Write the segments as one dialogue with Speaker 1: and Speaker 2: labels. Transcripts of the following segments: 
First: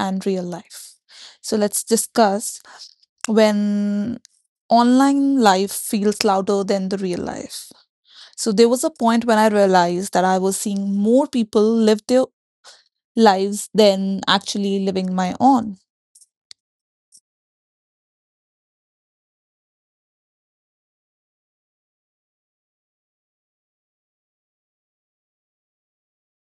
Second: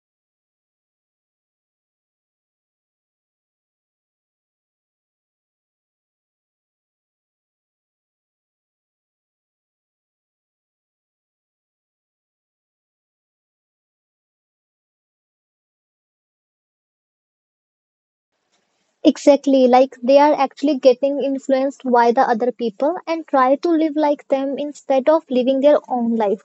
Speaker 1: and real life. So let's discuss when online life feels louder than the real life. So there was a point when I realized that I was seeing more people live their lives than actually living my own.
Speaker 2: Exactly, like they are actually getting influenced by the other people and try to live like them instead of living their own life.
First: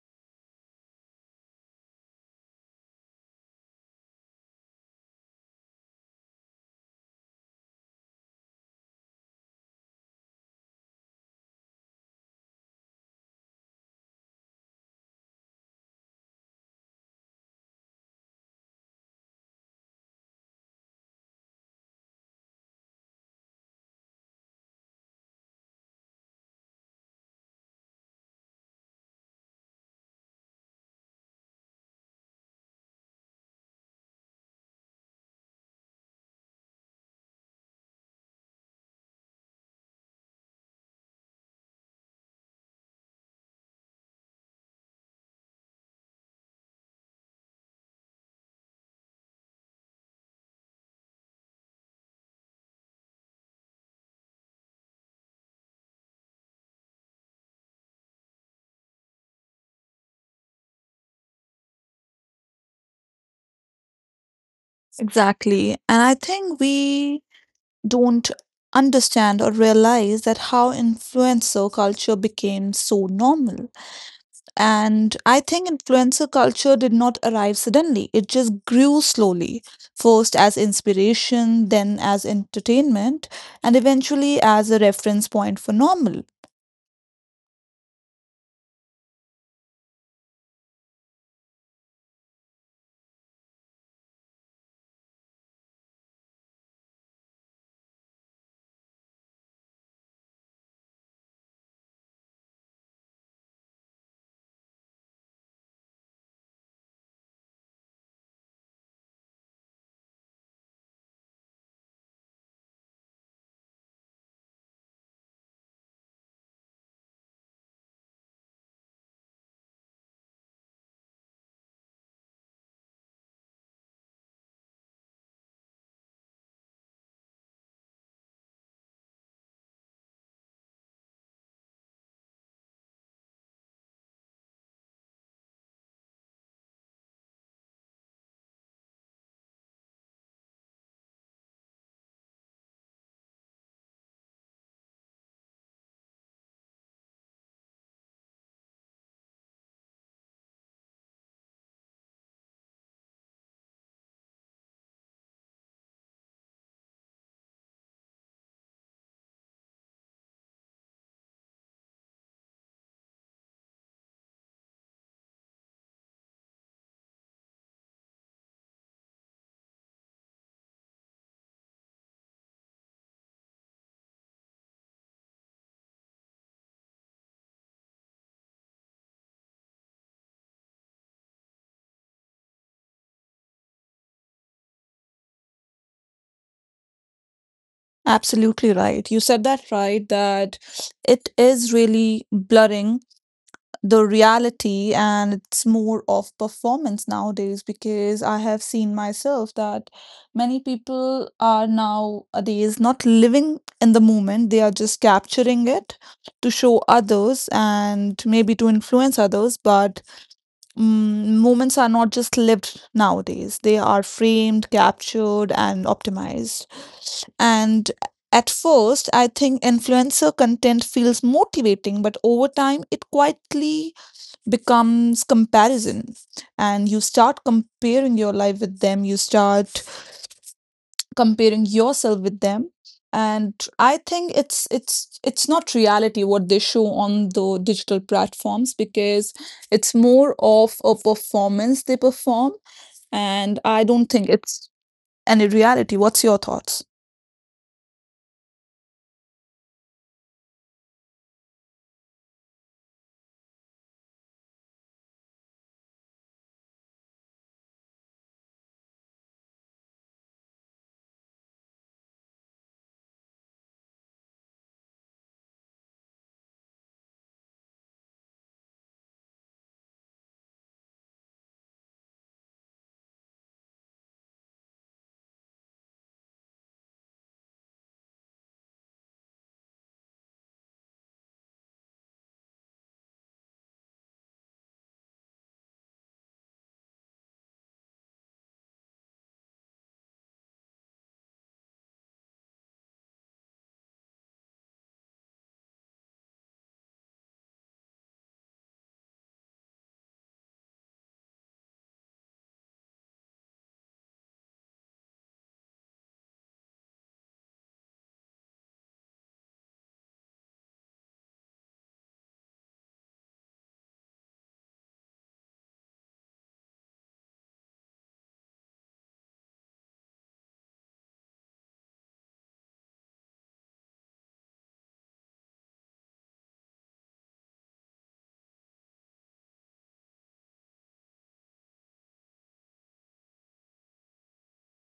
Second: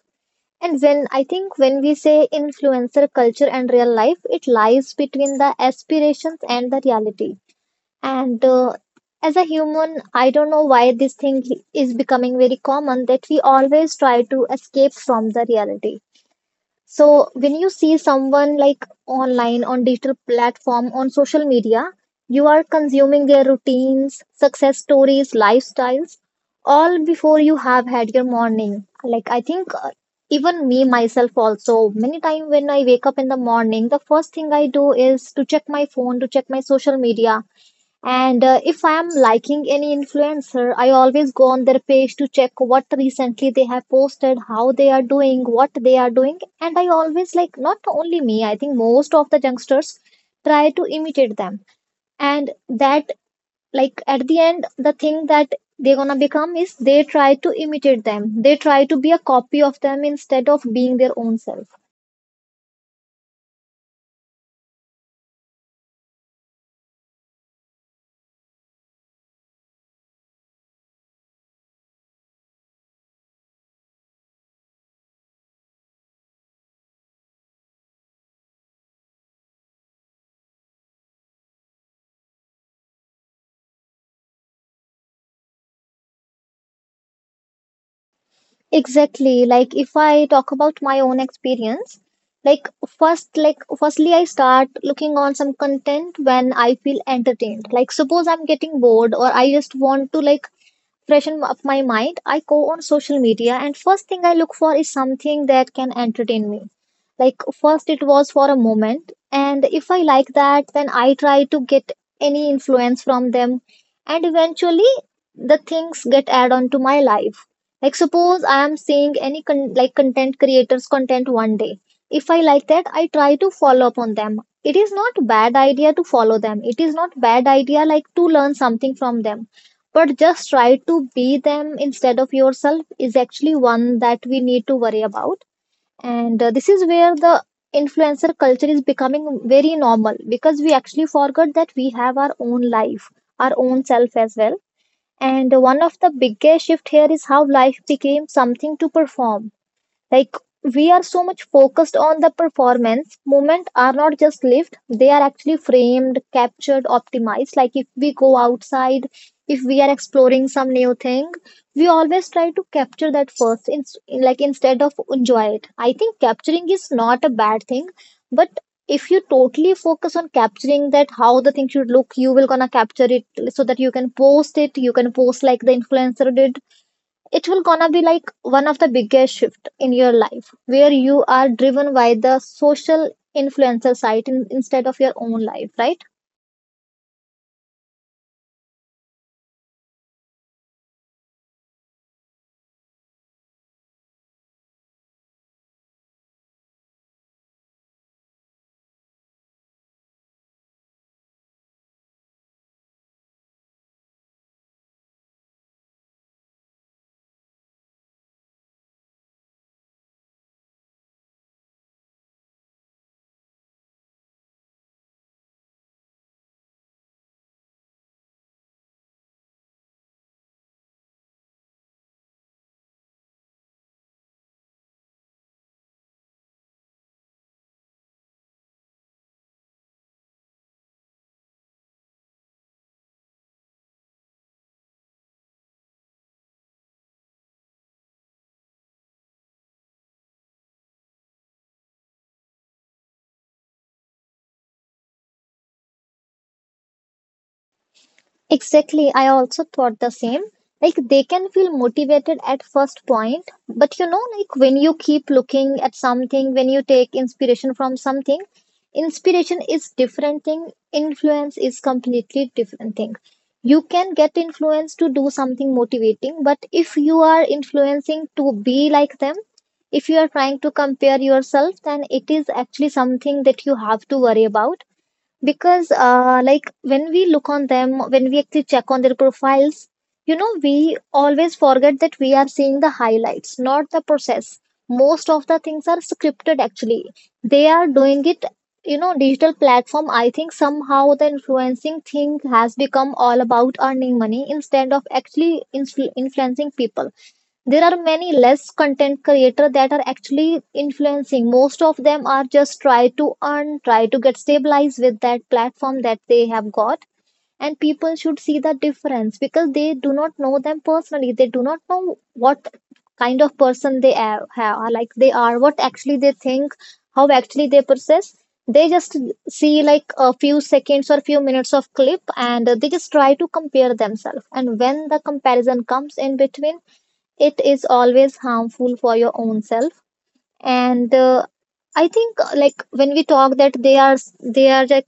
Speaker 2: And when I think when we say influencer culture and real life, it lies between the aspirations and the reality. And As a human, I don't know why this thing is becoming very common that we always try to escape from the reality. So when you see someone like online, on digital platform, on social media, you are consuming their routines, success stories, lifestyles, all before you have had your morning. Like I think even me myself also many times when I wake up in the morning, the first thing I do is to check my phone, to check my social media and if I am liking any influencer, I always go on their page to check what recently they have posted, how they are doing, what they are doing. And I always not only me, I think most of the youngsters try to imitate them. And that, at the end, the thing that they're gonna become is they try to imitate them. They try to be a copy of them instead of being their own self.
Speaker 1: Exactly. And I think we don't understand or realize that how influencer culture became so normal. And I think influencer culture did not arrive suddenly, it just grew slowly, first as inspiration, then as entertainment, and eventually as a reference point for normal.
Speaker 2: Exactly. Like if I talk about my own experience, like firstly, I start looking on some content when I feel entertained. Like suppose I'm getting bored or I just want to freshen up my mind, I go on social media and first thing I look for is something that can entertain me. Like first it was for a moment and if I like that then I try to get any influence from them, and eventually the things get add on to my life. Like suppose I am seeing like content creators content one day. If I like that I try to follow up on them. It is not bad idea to follow them. It is not bad idea like to learn something from them, but just try to be them instead of yourself is actually one that we need to worry about. And This is where the influencer culture is becoming very normal because we actually forgot that we have our own life, our own self as well. And one of the biggest shift here is how life became something to perform, like we are so much focused on the performance, movement are not just lived, they are actually framed, captured, optimized. Like if we go outside, if we are exploring some new thing, we always try to capture that like instead of enjoy it. I think capturing is not a bad thing, but if you totally focus on capturing that how the thing should look, you will gonna capture it so that you can post it, you can post like the influencer did. It will gonna be like one of the biggest shift in your life where you are driven by the social influencer instead of your own life, right?
Speaker 1: Absolutely right. You said that right, that it is really blurring the reality, and it's more of performance nowadays because I have seen myself that many people are nowadays not living in the moment, they are just capturing it to show others and maybe to influence others, but moments are not just lived nowadays. They are framed, captured, and optimized. And at first, I think influencer content feels motivating, but over time, it quietly becomes comparison. And you start comparing your life with them. You start comparing yourself with them, and I think it's not reality what they show on the digital platforms because it's more of a performance they perform, and I don't think it's any reality. What's your thoughts?
Speaker 2: Exactly. I also thought the same. Like they can feel motivated at first point, but you know, like when you keep looking at something, when you take inspiration from something, inspiration is different thing. Influence is completely different thing. You can get influence to do something motivating, but if you are influencing to be like them, if you are trying to compare yourself, then it is actually something that you have to worry about because like when we look on them, when we actually check on their profiles, you know we always forget that we are seeing the highlights, not the process. Most of the things are scripted actually, they are doing it. You know digital platform, I think somehow the influencing thing has become all about earning money instead of actually influencing people. There are many less content creators that are actually influencing. Most of them are just try to earn, try to get stabilized with that platform that they have got. And people should see the difference because they do not know them personally. They do not know what kind of person are, like they are, what actually they think, how actually they process. They just see like a few seconds or few minutes of clip and they just try to compare themselves. And when the comparison comes in between, it is always harmful for your own self. And I think Like when we talk that they are like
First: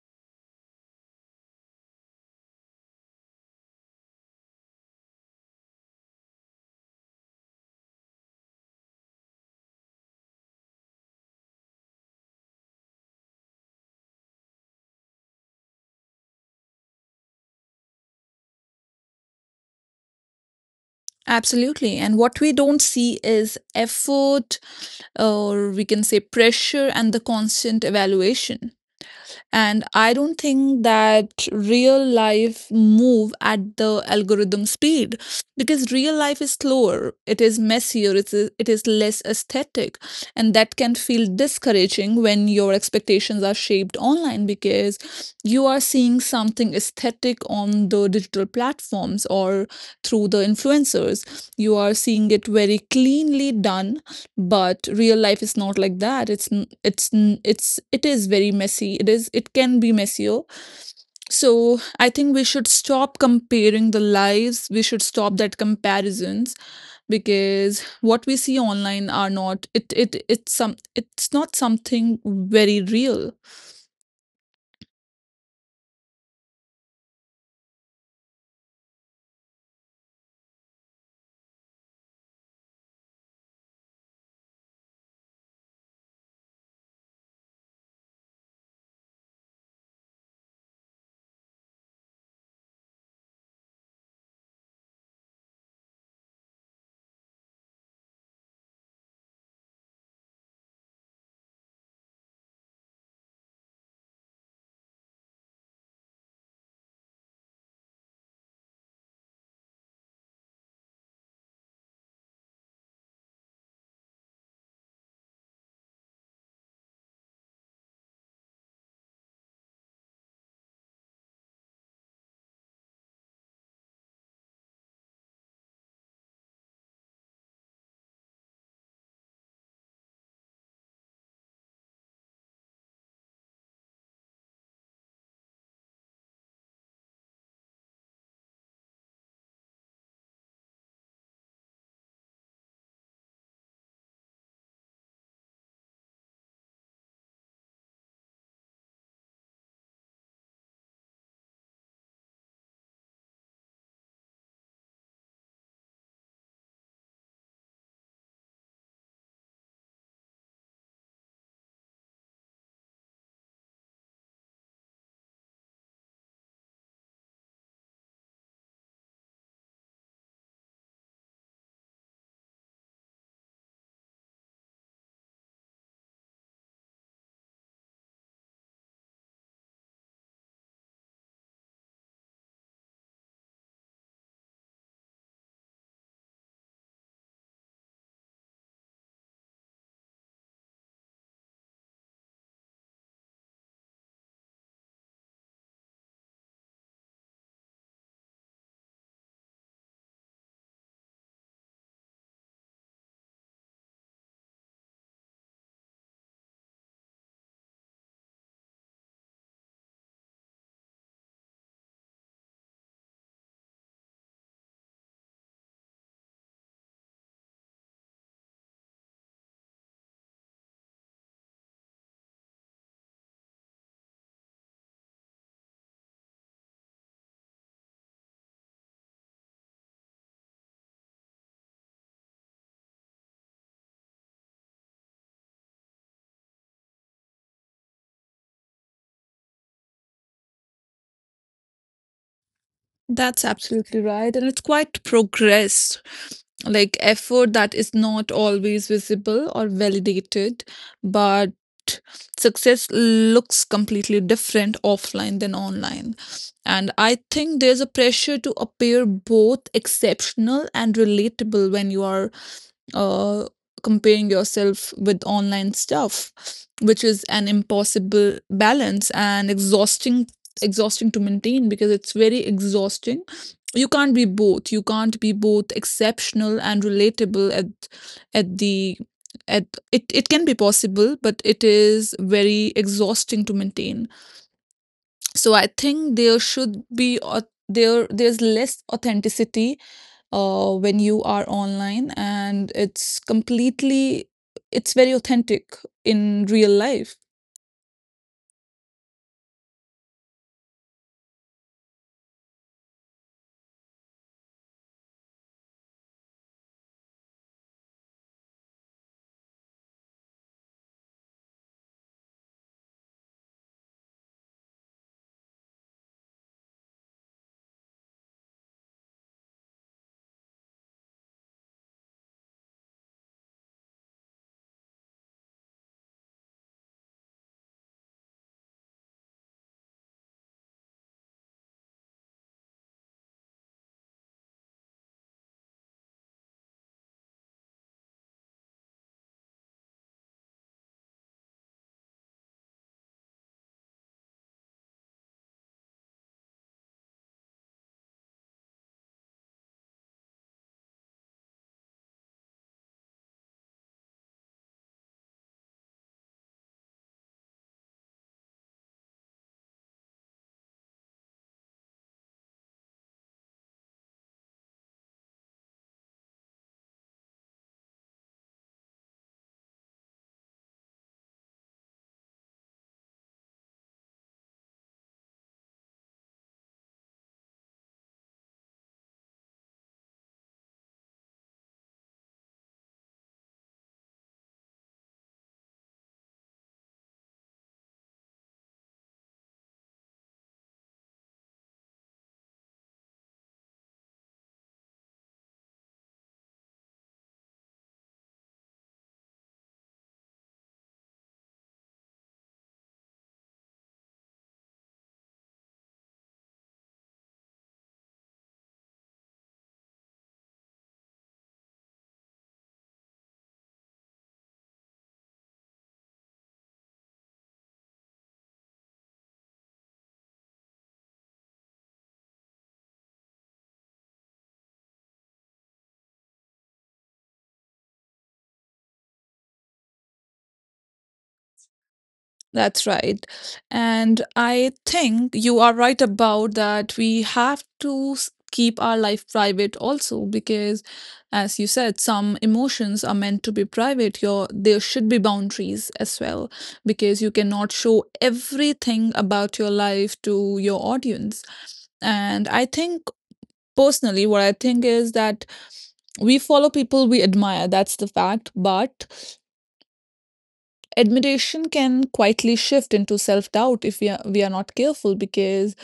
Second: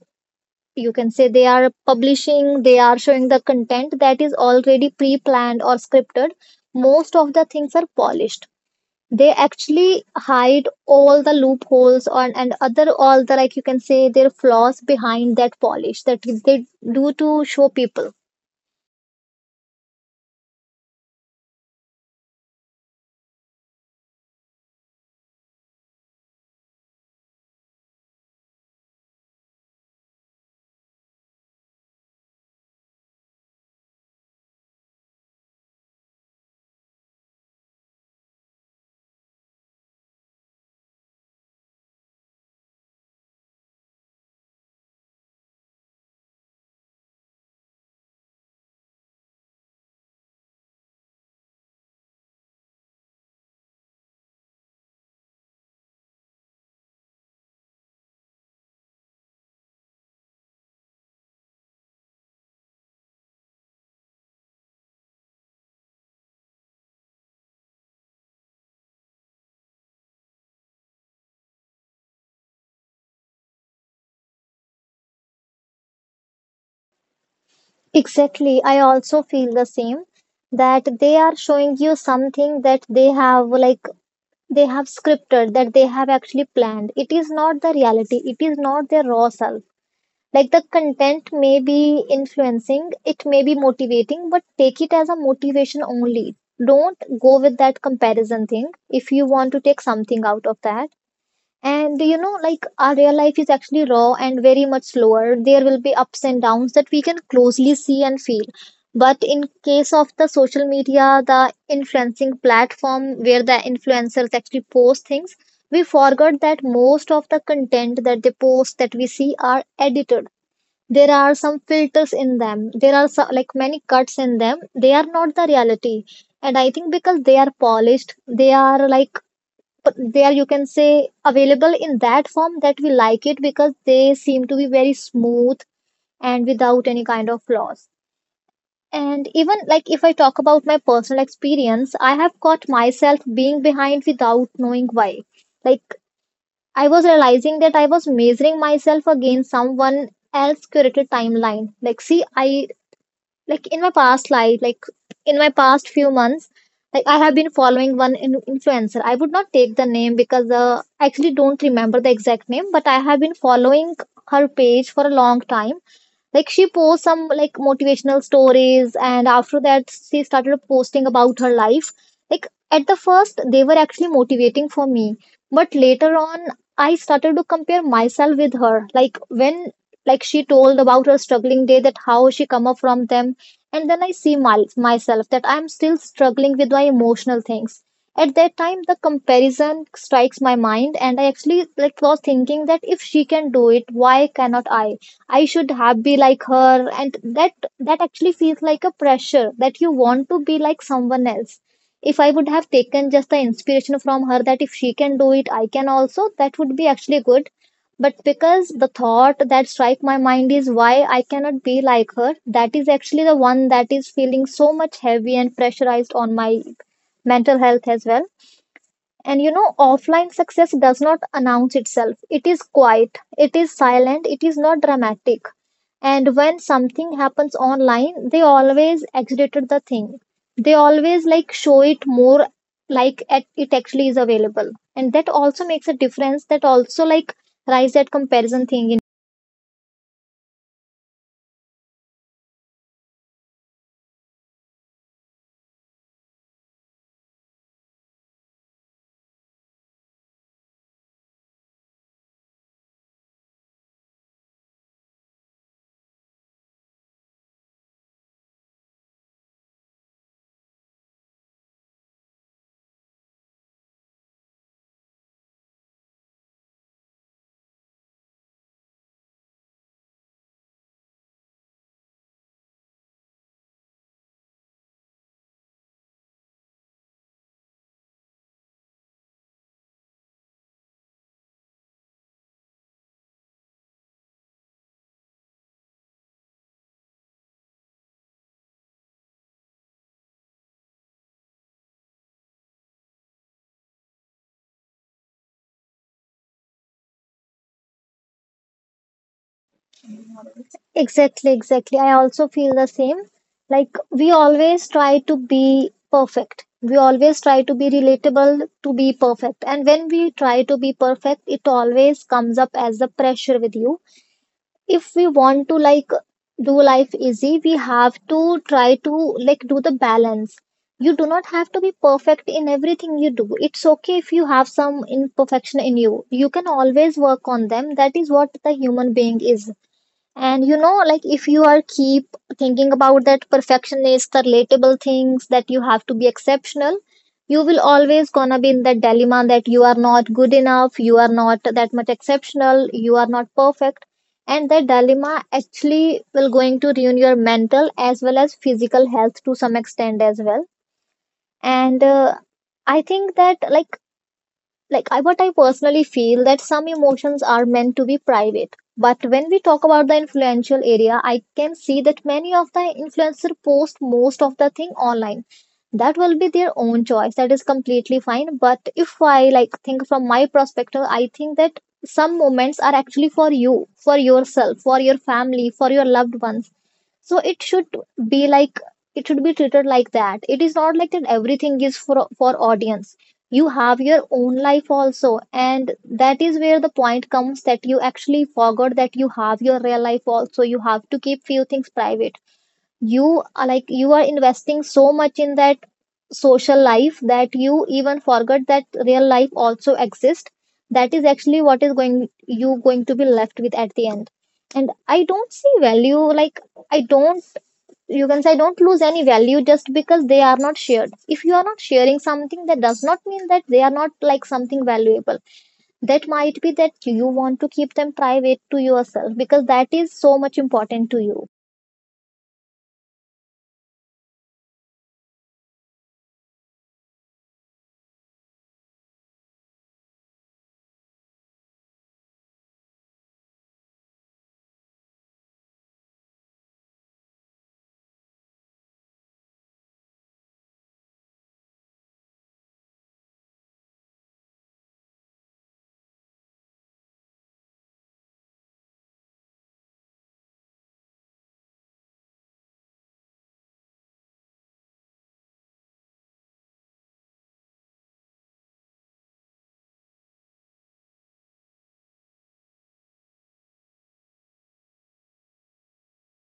Speaker 2: you can say they are publishing, they are showing the content that is already pre-planned or scripted. Most of the things are polished. They actually hide all the loopholes on and other all the, like you can say, their flaws behind that polish that they do to show people.
Speaker 1: Absolutely, and what we don't see is effort, or we can say pressure and the constant evaluation. And I don't think that real life move at the algorithm speed because real life is slower, it is messier, it is less aesthetic, and that can feel discouraging when your expectations are shaped online because you are seeing something aesthetic on the digital platforms or through the influencers, you are seeing it very cleanly done. But real life is not like that. It's n- it's n- it's it is very messy, it is, it can be messier. So I think we should stop comparing the lives. We should stop that comparisons because what we see online are not it's not something very real.
Speaker 2: Exactly. I also feel the same that they are showing you something that they have scripted, that they have actually planned. It is not the reality. It is not their raw self. Like the content may be influencing, it may be motivating, but take it as a motivation only. Don't go with that comparison thing if you want to take something out of that. And you know, like our real life is actually raw and very much slower. There will be ups and downs that we can closely see and feel. But in case of the social media, the influencing platform where the influencers actually post things, we forgot that most of the content that they post that we see are edited. There are some filters in them. There are so, like many cuts in them. They are not the reality. And I think because they are polished, they are they are, you can say, available in that form that we like it because they seem to be very smooth and without any kind of flaws. And even like if I talk about my personal experience, I have caught myself being behind without knowing why. Like I was realizing that I was measuring myself against someone else's curated timeline. Like see I like In my past life, like in my past few months, like I have been following one influencer. I would not take the name because I actually don't remember the exact name, but I have been following her page for a long time. Like she posts some like motivational stories, and after that she started posting about her life. Like at the first they were actually motivating for me, but later on I started to compare myself with her. Like when like she told about her struggling day, that how she come up from them, and then I see myself that I'm still struggling with my emotional things. At that time the comparison strikes my mind and I actually like was thinking that if she can do it, why cannot I? I should have be like her. And that actually feels like a pressure that you want to be like someone else. If I would have taken just the inspiration from her that if she can do it, I can also, that would be actually good. But because the thought that strike my mind is why I cannot be like her, that is actually the one that is feeling so much heavy and pressurized on my mental health as well. And you know, offline success does not announce itself. It is quiet, it is silent, it is not dramatic. And when something happens online, they always exaggerated the thing, they always like show it more, it actually is available, and that also makes a difference, that also like rise that comparison thing in.
Speaker 1: That's absolutely right. And it's quite progress, like effort that is not always visible or validated, but success looks completely different offline than online. And I think there's a pressure to appear both exceptional and relatable when you are uh, comparing yourself with online stuff, which is an impossible balance and exhausting to maintain because it's very exhausting. You can't be both. You can't be both exceptional and relatable at the at it, it can be possible, but it is very exhausting to maintain. So I think there should be there there's less authenticity when you are online, and it's completely, it's very authentic in real life.
Speaker 2: Exactly, exactly, I also feel the same. Like we always try to be perfect, we always try to be relatable to be perfect, and when we try to be perfect it always comes up as the pressure with you. If we want to like do life easy, we have to try to like do the balance. You do not have to be perfect in everything you do. It's okay if you have some imperfection in you, you can always work on them. That is what the human being is. And you know, like if you are keep thinking about that perfectionist, the relatable things that you have to be exceptional, you will always gonna be in that dilemma that you are not good enough, you are not that much exceptional, you are not perfect. And that dilemma actually will going to ruin your mental as well as physical health to some extent as well. And I think that what I personally feel that some emotions are meant to be private. But when we talk about the influential area, I can see that many of the influencer post most of the thing online. That will be their own choice, that is completely fine, but if I like think from my perspective, I think that some moments are actually for you, for yourself, for your family, for your loved ones. So it should be like it should be treated like that. It is not like that everything is for audience. You have your own life also, and that is where the point comes that you actually forgot that you have your real life also. You have to keep few things private. You are like you are investing so much in that social life that you even forgot that real life also exists. That is actually what is going you going to be left with at the end. And I don't see value. Like I don't You can say don't lose any value just because they are not shared. If you are not sharing something, that does not mean that they are not like something valuable. That might be that you want to keep them private to yourself because that is so much important to you.
Speaker 1: That's right. And I think you are right about that. We have to keep our life private also because, as you said, some emotions are meant to be private. Your there should be boundaries as well because you cannot show everything about your life to your audience. And I think personally, what I think is that we follow people we admire. That's the fact. But admiration can quietly shift into self doubt if we are not careful because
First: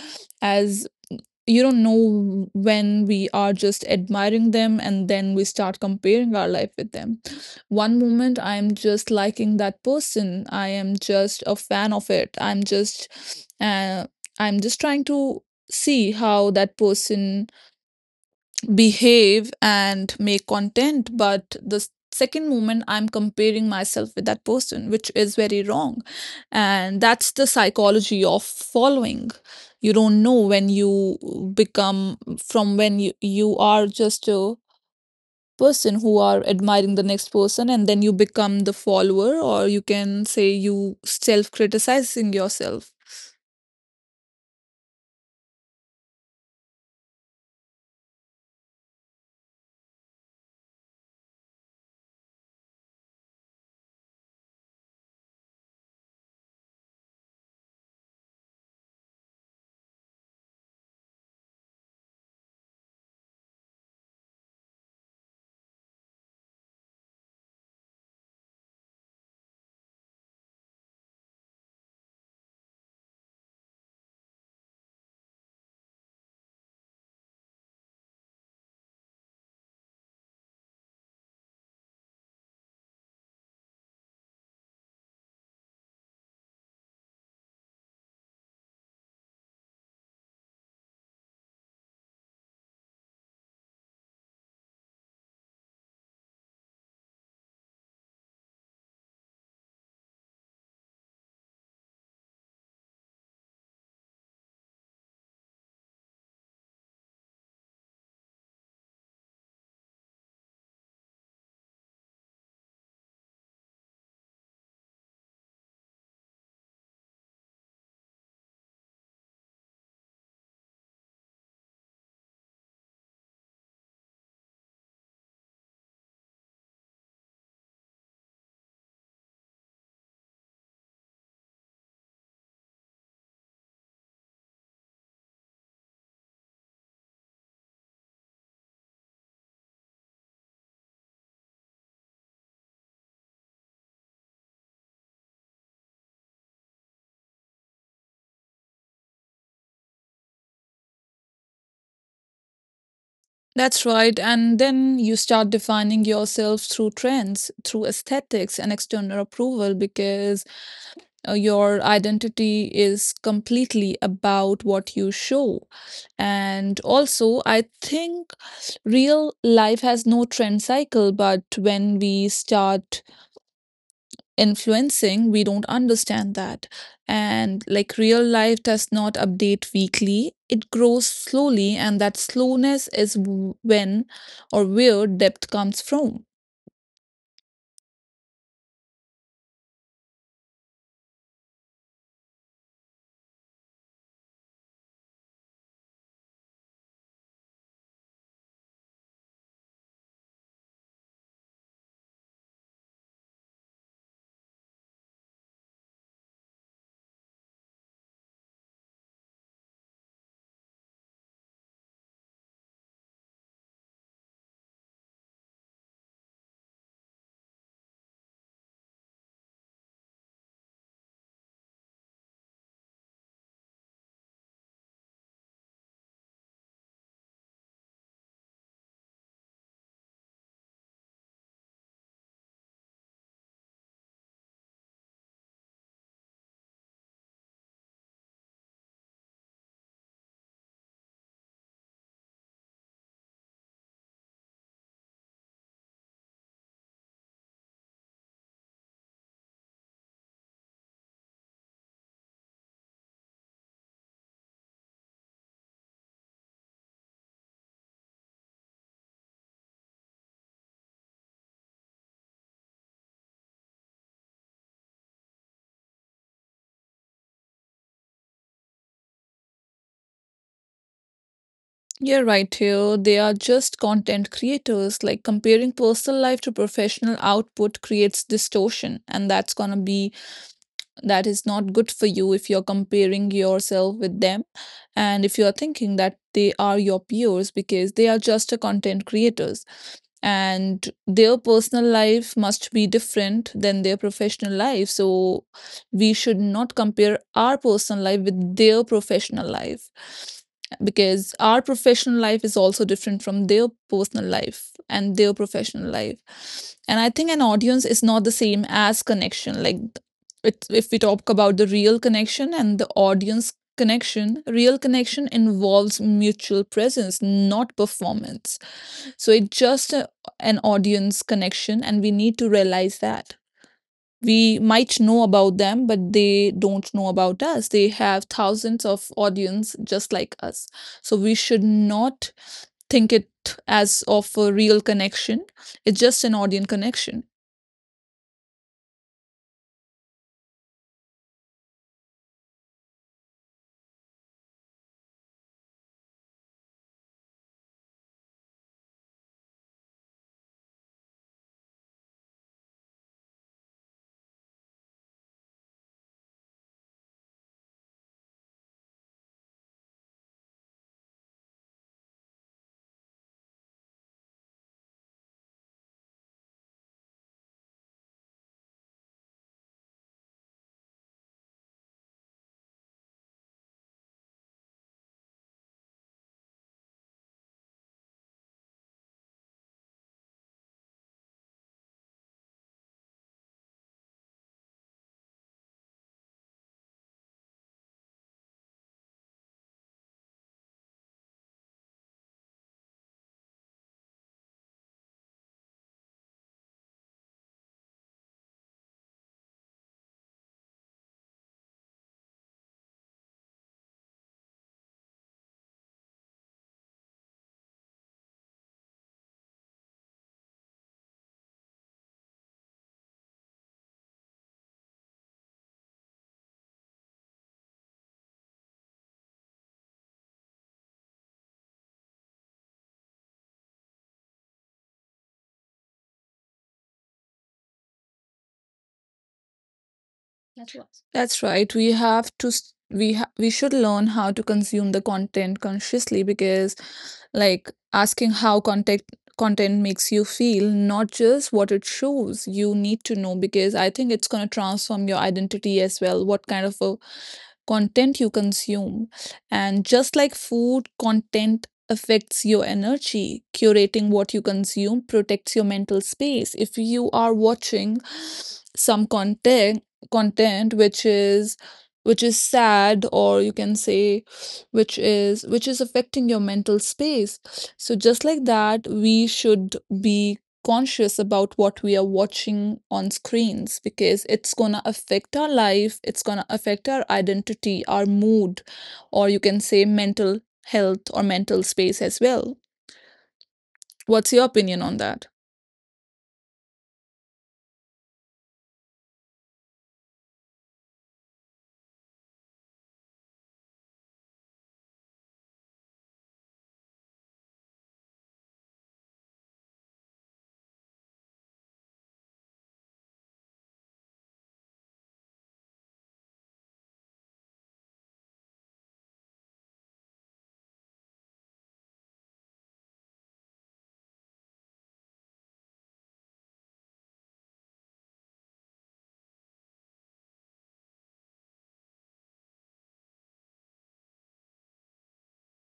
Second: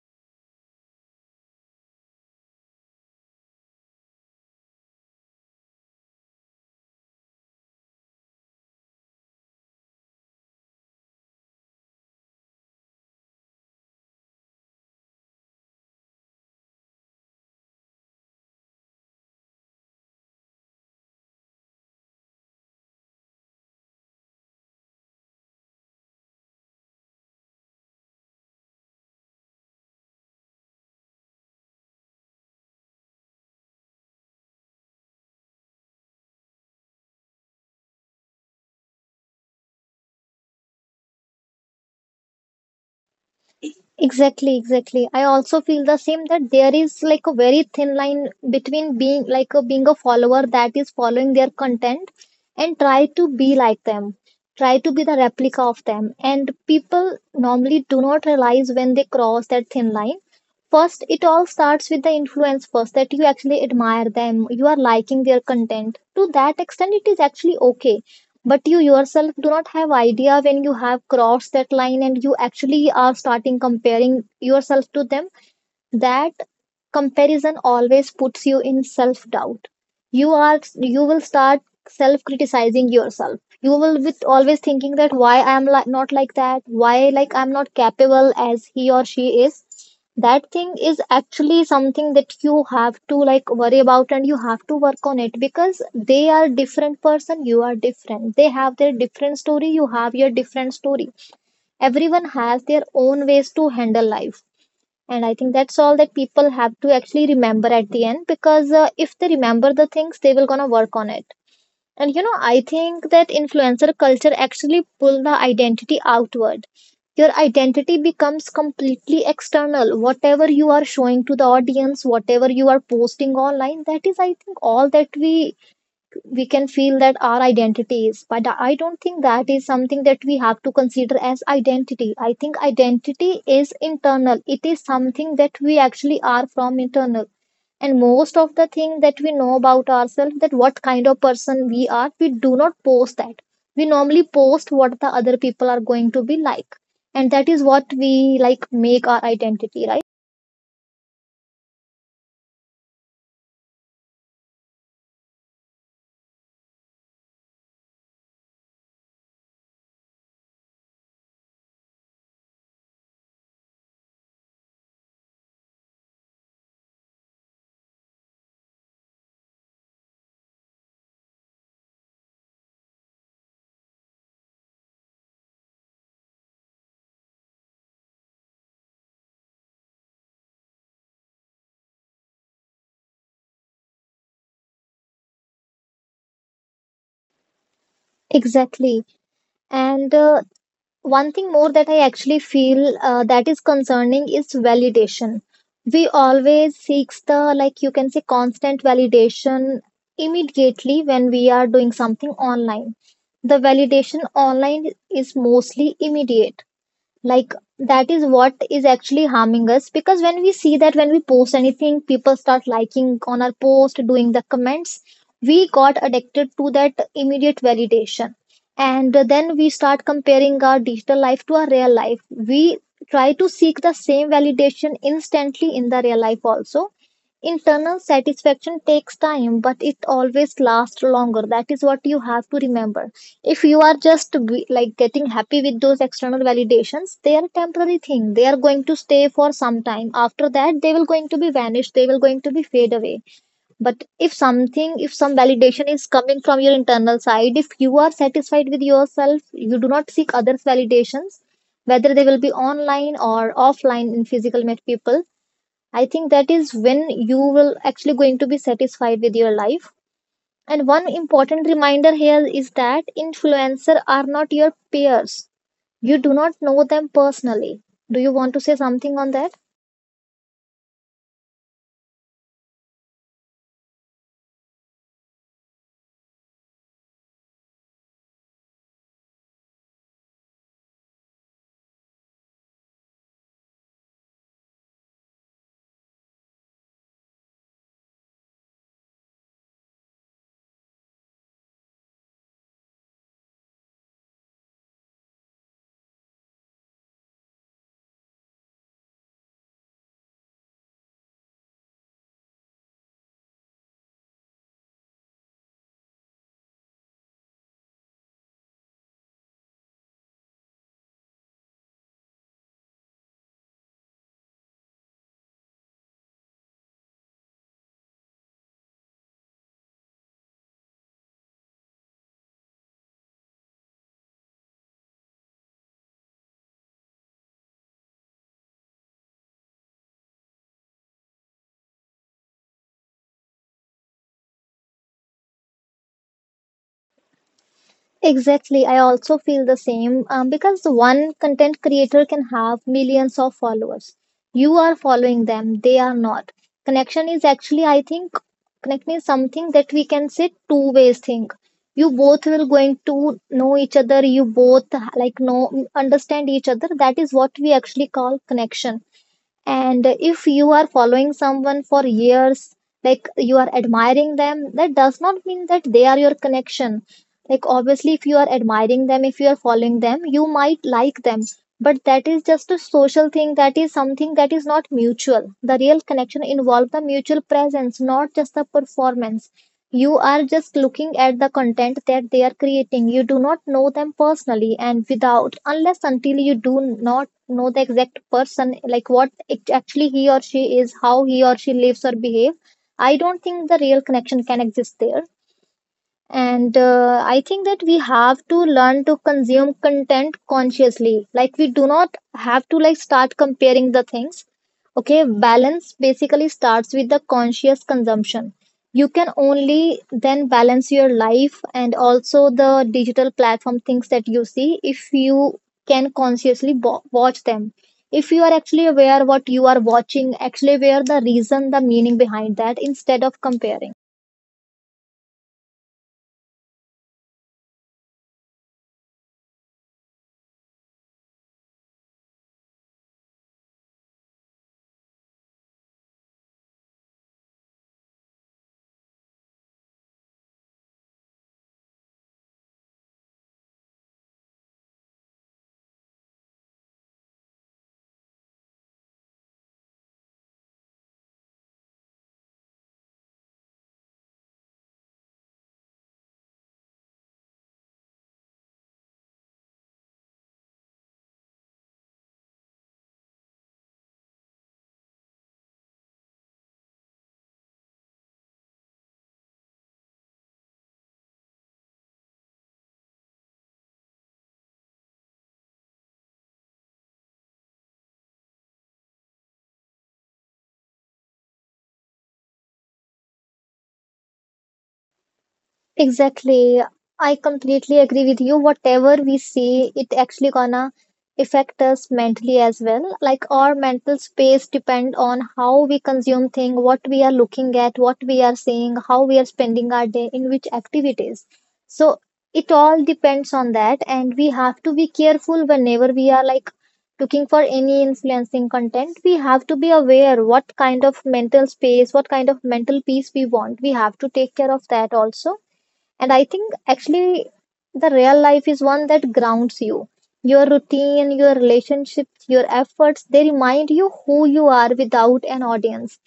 Speaker 1: as you don't know when we are just admiring them and then we start comparing our life with them. One moment I am just liking that person, I am just a fan of it, I'm just I'm just trying to see how that person behave and make content, but the second moment I'm comparing myself with that person, which is very wrong. And that's the psychology of following. You don't know when you become from you are just a person who are admiring the next person, and then you become the follower, or you can say you self criticizing yourself.
Speaker 2: Exactly, exactly. I also feel the same that there is like a very thin line between being a follower that is following their content and try to be like them, try to be the replica of them. And people normally do not realize when they cross that thin line. First, it all starts with the influence first that you actually admire them, you are liking their content. To that extent, it is actually okay, but you yourself do not have idea when you have crossed that line and you actually are starting comparing yourself to them. That comparison always puts you in self-doubt. You will start self-criticizing yourself. You will with always thinking that why I am like not like that, why like I'm not capable as he or she is. That thing is actually something that you have to like worry about and you have to work on it because they are different person, you are different. They have their different story, you have your different story. Everyone has their own ways to handle life, and I think that's all that people have to actually remember at the end because if they remember the things, they will gonna work on it. And you know, I think that influencer culture actually pull the identity outward. Your identity becomes completely external. Whatever you are showing to the audience, whatever you are posting online, that is, I think, all that we can feel that our identity is. But I don't think that is something that we have to consider as identity. I think identity is internal, it is something that we actually are from internal. And most of the thing that we know about ourselves, that what kind of person we are, we do not post that. We normally post what the other people are going to be like, and that is what we like make our identity, right?
Speaker 1: That's right. And then you start defining yourself through trends, through aesthetics and external approval because your identity is completely about what you show. And also, I think real life has no trend cycle, but when we start influencing, we don't understand that. And like real life does not update weekly, it grows slowly, and that slowness is when or where depth comes from.
Speaker 2: Exactly, and one thing more that I actually feel that is concerning is validation. We always seeks the, like you can say, constant validation immediately when we are doing something online. The validation online is mostly immediate. Like, that is what is actually harming us because when we see that, when we post anything, people start liking on our post, doing the comments, we got addicted to that immediate validation. And then we start comparing our digital life to our real life. We try to seek the same validation instantly in the real life also. Internal satisfaction takes time, but it always lasts longer. That is what you have to remember. If you are just like getting happy with those external validations, they are a temporary thing. They are going to stay for some time, after that they will going to be vanished, they will going to be fade away. But if something, if some validation is coming from your internal side, if you are satisfied with yourself, you do not seek others validations, whether they will be online or offline in physical met people. I think that is when you will actually going to be satisfied with your life. And one important reminder here is that influencers are not your peers. You do not know them personally. Do you want to say something on that?
Speaker 1: You're right here. They are just content creators. Like comparing personal life to professional output creates distortion, and that's gonna be, that is not good for you if you're comparing yourself with them and if you are thinking that they are your peers because they are just a content creators, and their personal life must be different than their professional life. So we should not compare our personal life with their professional life because our professional life is also different from their personal life and their professional life. And I think an audience is not the same as connection. Like it, if we talk about the real connection and the audience connection, real connection involves mutual presence, not performance. So it's just an audience connection, and we need to realize that we might know about them but they don't know about us. They have thousands of audience just like us, so we should not think it as of a real connection. It's just an audience connection.
Speaker 2: Exactly. I also feel the same, because one content creator can have millions of followers. You are following them, they are not. Connection is actually, I think, connection is something that we can say two ways thing. You both will going to know each other. You both like know understand each other. That is what we actually call connection. And if you are following someone for years, like you are admiring them, that does not mean that they are your connection. Like, obviously, if you are admiring them, if you are following them, you might like them. But that is just a social thing, that is something that is not mutual. The real connection involves the mutual presence, not just the performance. You are just looking at the content that they are creating. You do not know them personally, and without, unless until you do not know the exact person, like what actually he or she is, how he or she lives or behave, I don't think the real connection can exist there. And I think that we have to learn to consume content consciously. Like, we do not have to like start comparing the things. Okay, balance basically starts with the conscious consumption. You can only then balance your life and also the digital platform things that you see, if you can consciously watch them. If you are actually aware what you are watching, actually aware the reason, the meaning behind that, instead of comparing.
Speaker 1: That's what. That's right. We have to we should learn how to consume the content consciously because, like, asking how content makes you feel, not just what it shows, you need to know because I think it's going to transform your identity as well, what kind of a content you consume. And just like food, content affects your energy. Curating what you consume protects your mental space. If you are watching some content which is sad, or you can say which is affecting your mental space, so just like that we should be conscious about what we are watching on screens because it's going to affect our life, it's going to affect our identity, our mood, or you can say mental health or mental space as well. What's your opinion on that?
Speaker 2: Exactly. I completely agree with you. Whatever we see, it actually gonna affect us mentally as well. Like, our mental space depend on how we consume thing, what we are looking at, what we are seeing, how we are spending our day, in which activities. So it all depends on that, and we have to be careful whenever we are like looking for any influencing content. We have to be aware what kind of mental space, what kind of mental peace we want. We have to take care of that also, and I think actually the real life is one that grounds you. Your routine, your relationships, your efforts, they remind you who you are without an audience.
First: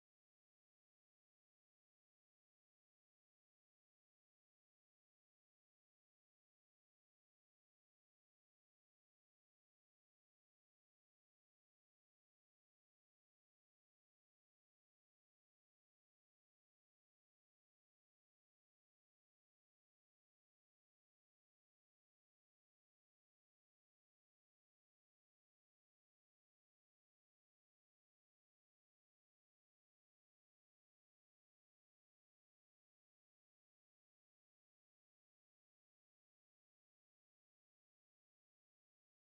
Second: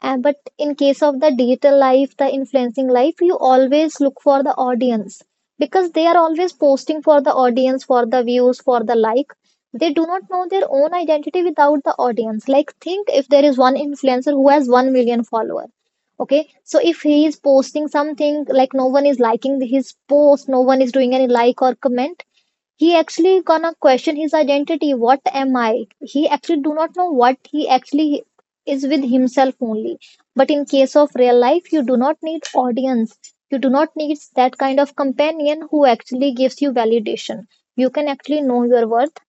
Speaker 2: And but in case of the digital life, the influencing life, you always look for the audience because they are always posting for the audience, for the views, for the like. They do not know their own identity without the audience. Like, think if there is one influencer who has 1 million followers. Okay, so if he is posting something, like no one is liking his post, no one is doing any like or comment, he actually gonna question his identity. What am I? He actually do not know what he actually is with himself only. But in case of real life, you do not need audience. You do not need that kind of companion who actually gives you validation. You can actually know your worth.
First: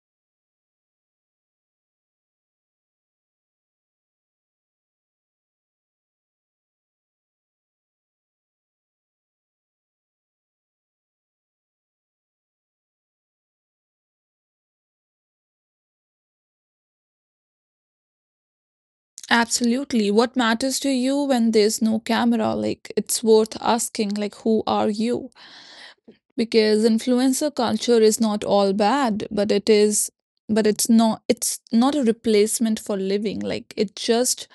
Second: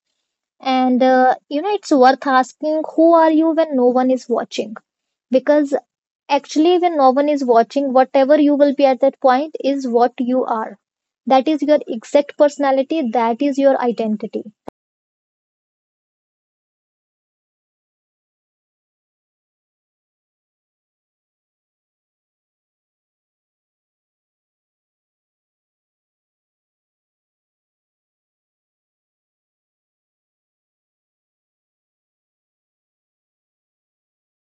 Speaker 2: And you know, it's worth asking, who are you when no one is watching? Because actually, when no one is watching, whatever you will be at that point is what you are. That is your exact personality, that is your identity.
Speaker 1: Absolutely. What matters to you when there's no camera? Like, it's worth asking, like, who are you? Because influencer culture is not all bad, but it is, but it's not a replacement for living. Like, it just,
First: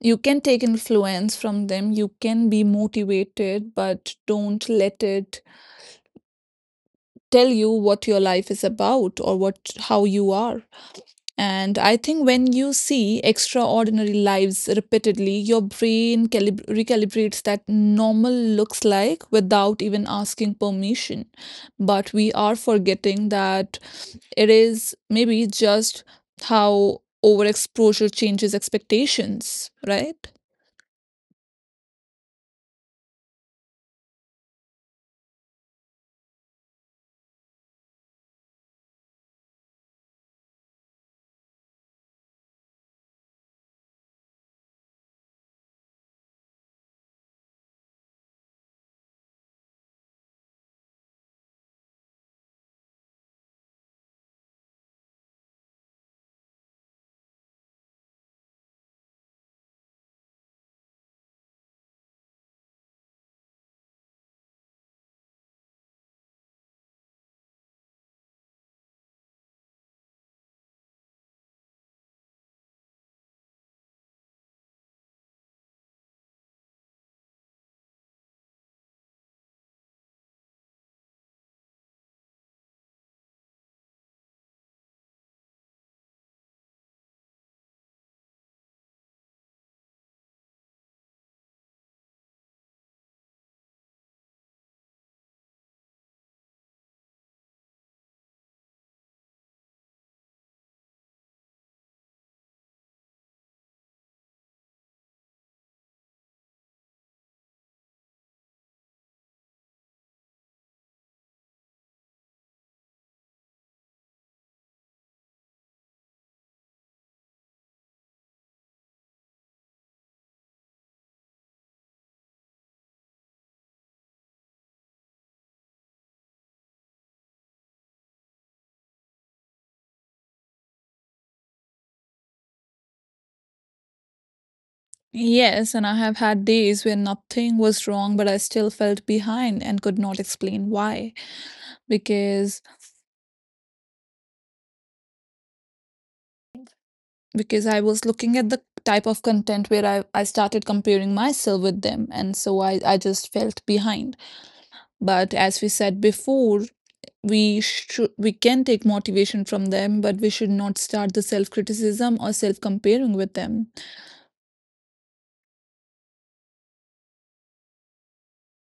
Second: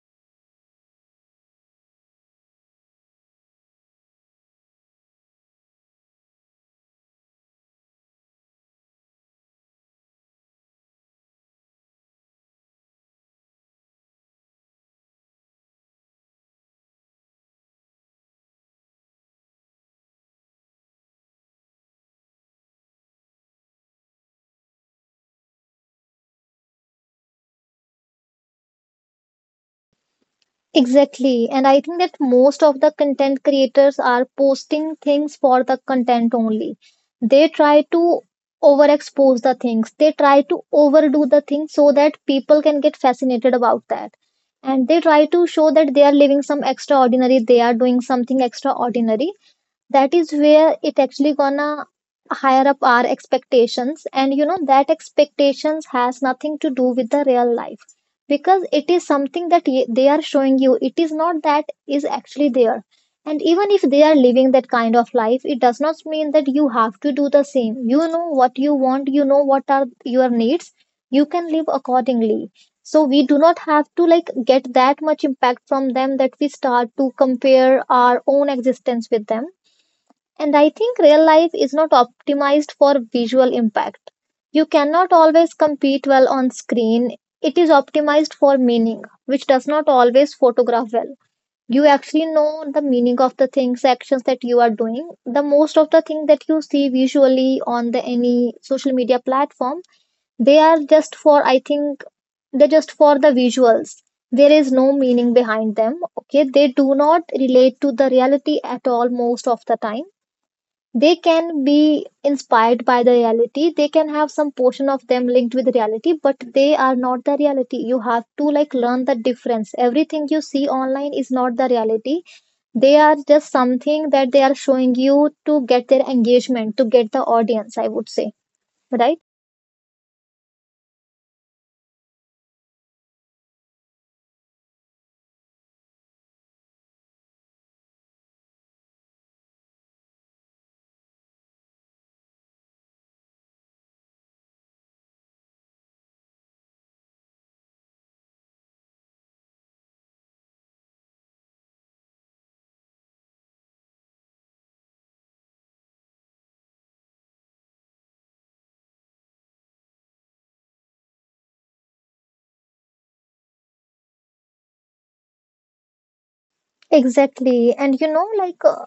Speaker 1: you can take influence from them, you can be motivated, but don't let it tell you what your life is about or what, how you are. And I think when you see extraordinary lives repeatedly, your brain recalibrates that normal looks like without even asking permission. But we are forgetting that it is maybe just how overexposure changes expectations, right?
Speaker 2: Exactly, and I think that most of the content creators are posting things for the content only. They try to overexpose the things, they try to overdo the things, so that people can get fascinated about that. And they try to show that they are living some extraordinary, they are doing something extraordinary. That is where it actually gonna higher up our expectations. And you know, that expectations has nothing to do with the real life because it is something that they are showing you, it is not that is actually there. And even if they are living that kind of life, it does not mean that you have to do the same. You know what you want, you know what are your needs. You can live accordingly. So we do not have to like get that much impact from them that we start to compare our own existence with them. And I think real life is not optimized for visual impact. You cannot always compete well on screen. It is optimized for meaning, which does not always photograph well. You actually know the meaning of the things, actions that you are doing. The most of the things that you see visually on the any social media platform, they are just for I think they're just for the visuals. There is no meaning behind them. Okay, they do not relate to the reality at all most of the time. They can be inspired by the reality, they can have some portion of them linked with reality, but they are not the reality. You have to like learn the difference. Everything you see online is not the reality. They are just something that they are showing you to get their engagement, to get the audience, I would say. Right.
Speaker 1: Yes, and I have had days where nothing was wrong, but I still felt behind and could not explain why because because I was looking at the type of content where I started comparing myself with them. And so I just felt behind. But as we said before, we should, we can take motivation from them, but we should not start the self criticism or self comparing with them.
Speaker 2: Exactly. And you know,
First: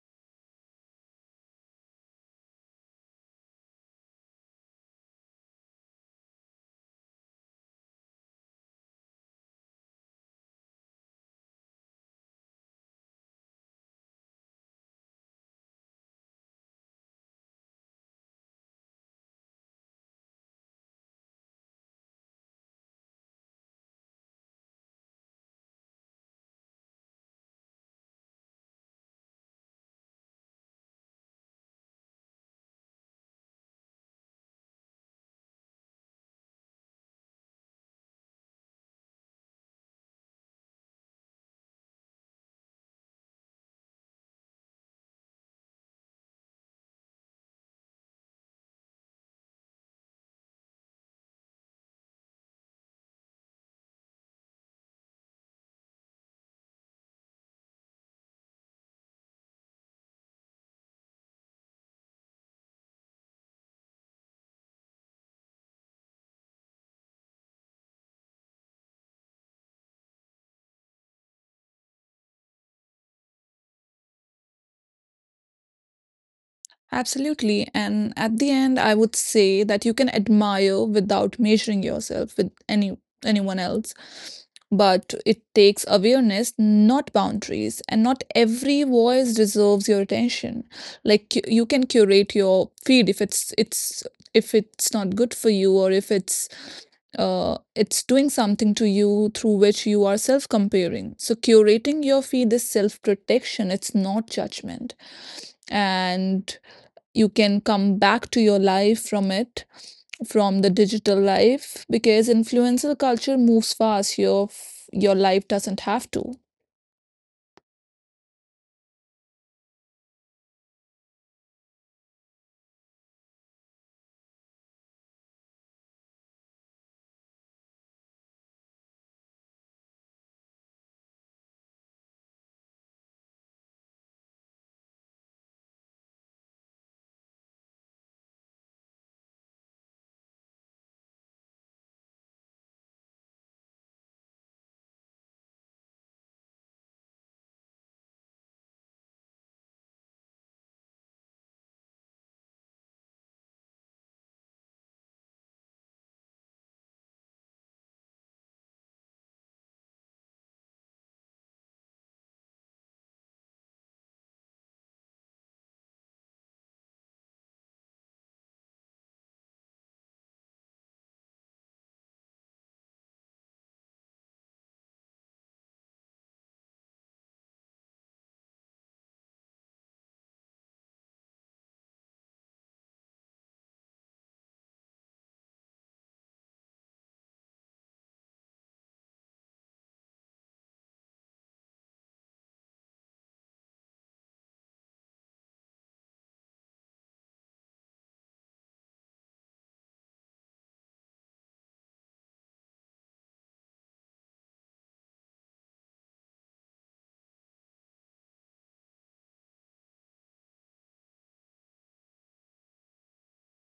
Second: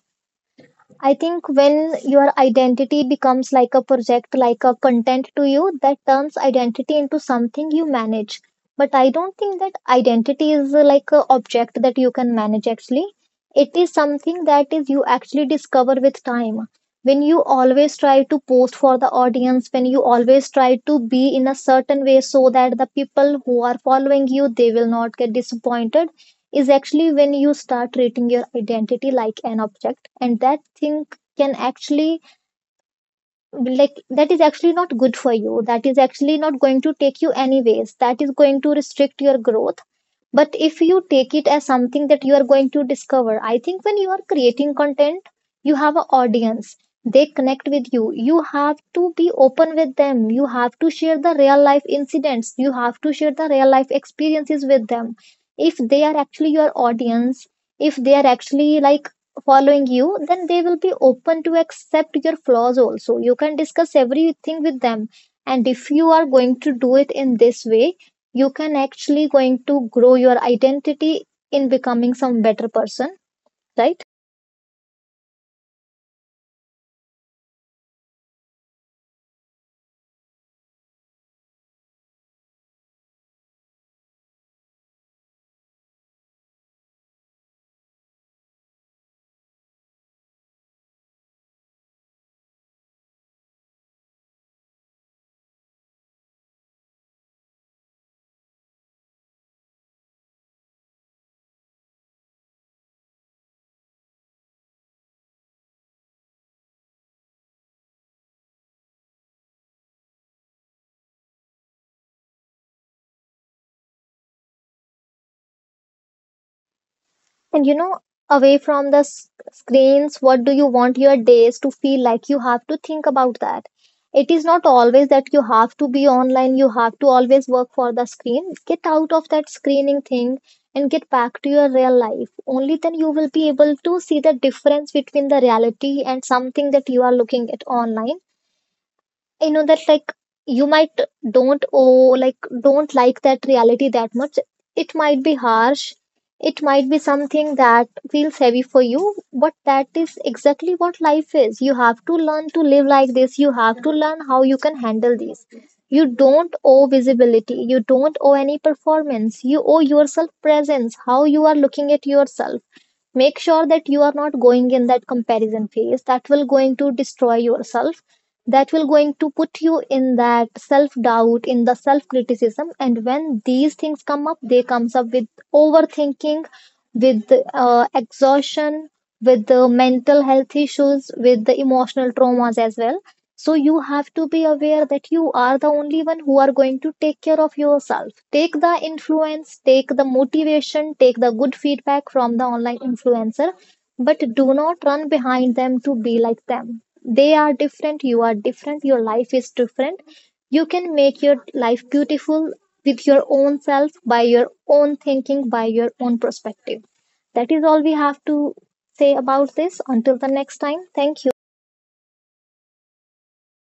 Speaker 2: I think when your identity becomes like a project, like a content to you, that turns identity into something you manage. But I don't think that identity is like a object that you can manage actually. It is something that is you actually discover with time. When you always try to post for the audience, when you always try to be in a certain way so that the people who are following you, they will not get disappointed, is actually when you start treating your identity like an object, and that thing can actually, like, that is actually not good for you. That is actually not going to take you anyways. That is going to restrict your growth. But if you take it as something that you are going to discover, I think when you are creating content, you have an audience. They connect with you. You have to be open with them. You have to share the real life incidents. You have to share the real life experiences with them. If they are actually your audience, if they are actually like following you, then they will be open to accept your flaws also. You can discuss everything with them. And if you are going to do it in this way, you can actually going to grow your identity in becoming some better person. Right.
Speaker 1: Absolutely. And at the end, I would say that you can admire without measuring yourself with anyone else. But it takes awareness, not boundaries, and not every voice deserves your attention. Like you can curate your feed if it's if it's not good for you or if it's it's doing something to you through which you are self comparing. So curating your feed is self protection. It's not judgment, and you can come back to your life from it, from the digital life, because influencer culture moves fast, your life doesn't have to
Speaker 2: And you know, away from the screens, what do you want your days to feel like? You have to think about that. It is not always that you have to be online, you have to always work for the screen. Get out of that screening thing and get back to your real life. Only then you will be able to see the difference between the reality and something that you are looking at online. I know that, like, you might don't oh like don't like that reality that much. It might be harsh. It might be something that feels heavy for you, but that is exactly what life is. You have to learn to live like this. You have to learn how you can handle these. You don't owe visibility. You don't owe any performance. You owe yourself presence. How you are looking at yourself, make sure that you are not going in that comparison phase that will going to destroy yourself, that will going to put you in that self doubt, in the self criticism. And when these things come up, they comes up with overthinking, with exhaustion, with the mental health issues, with the emotional traumas as well. So you have to be aware that you are the only one who are going to take care of yourself. Take the influence, take the motivation, take the good feedback from the online influencer, but do not run behind them to be like them. They are different, you are different, your life is different. You can make your life beautiful with your own self, by your own thinking, by your own perspective. That is all we have to say about this. Until the next time, thank you.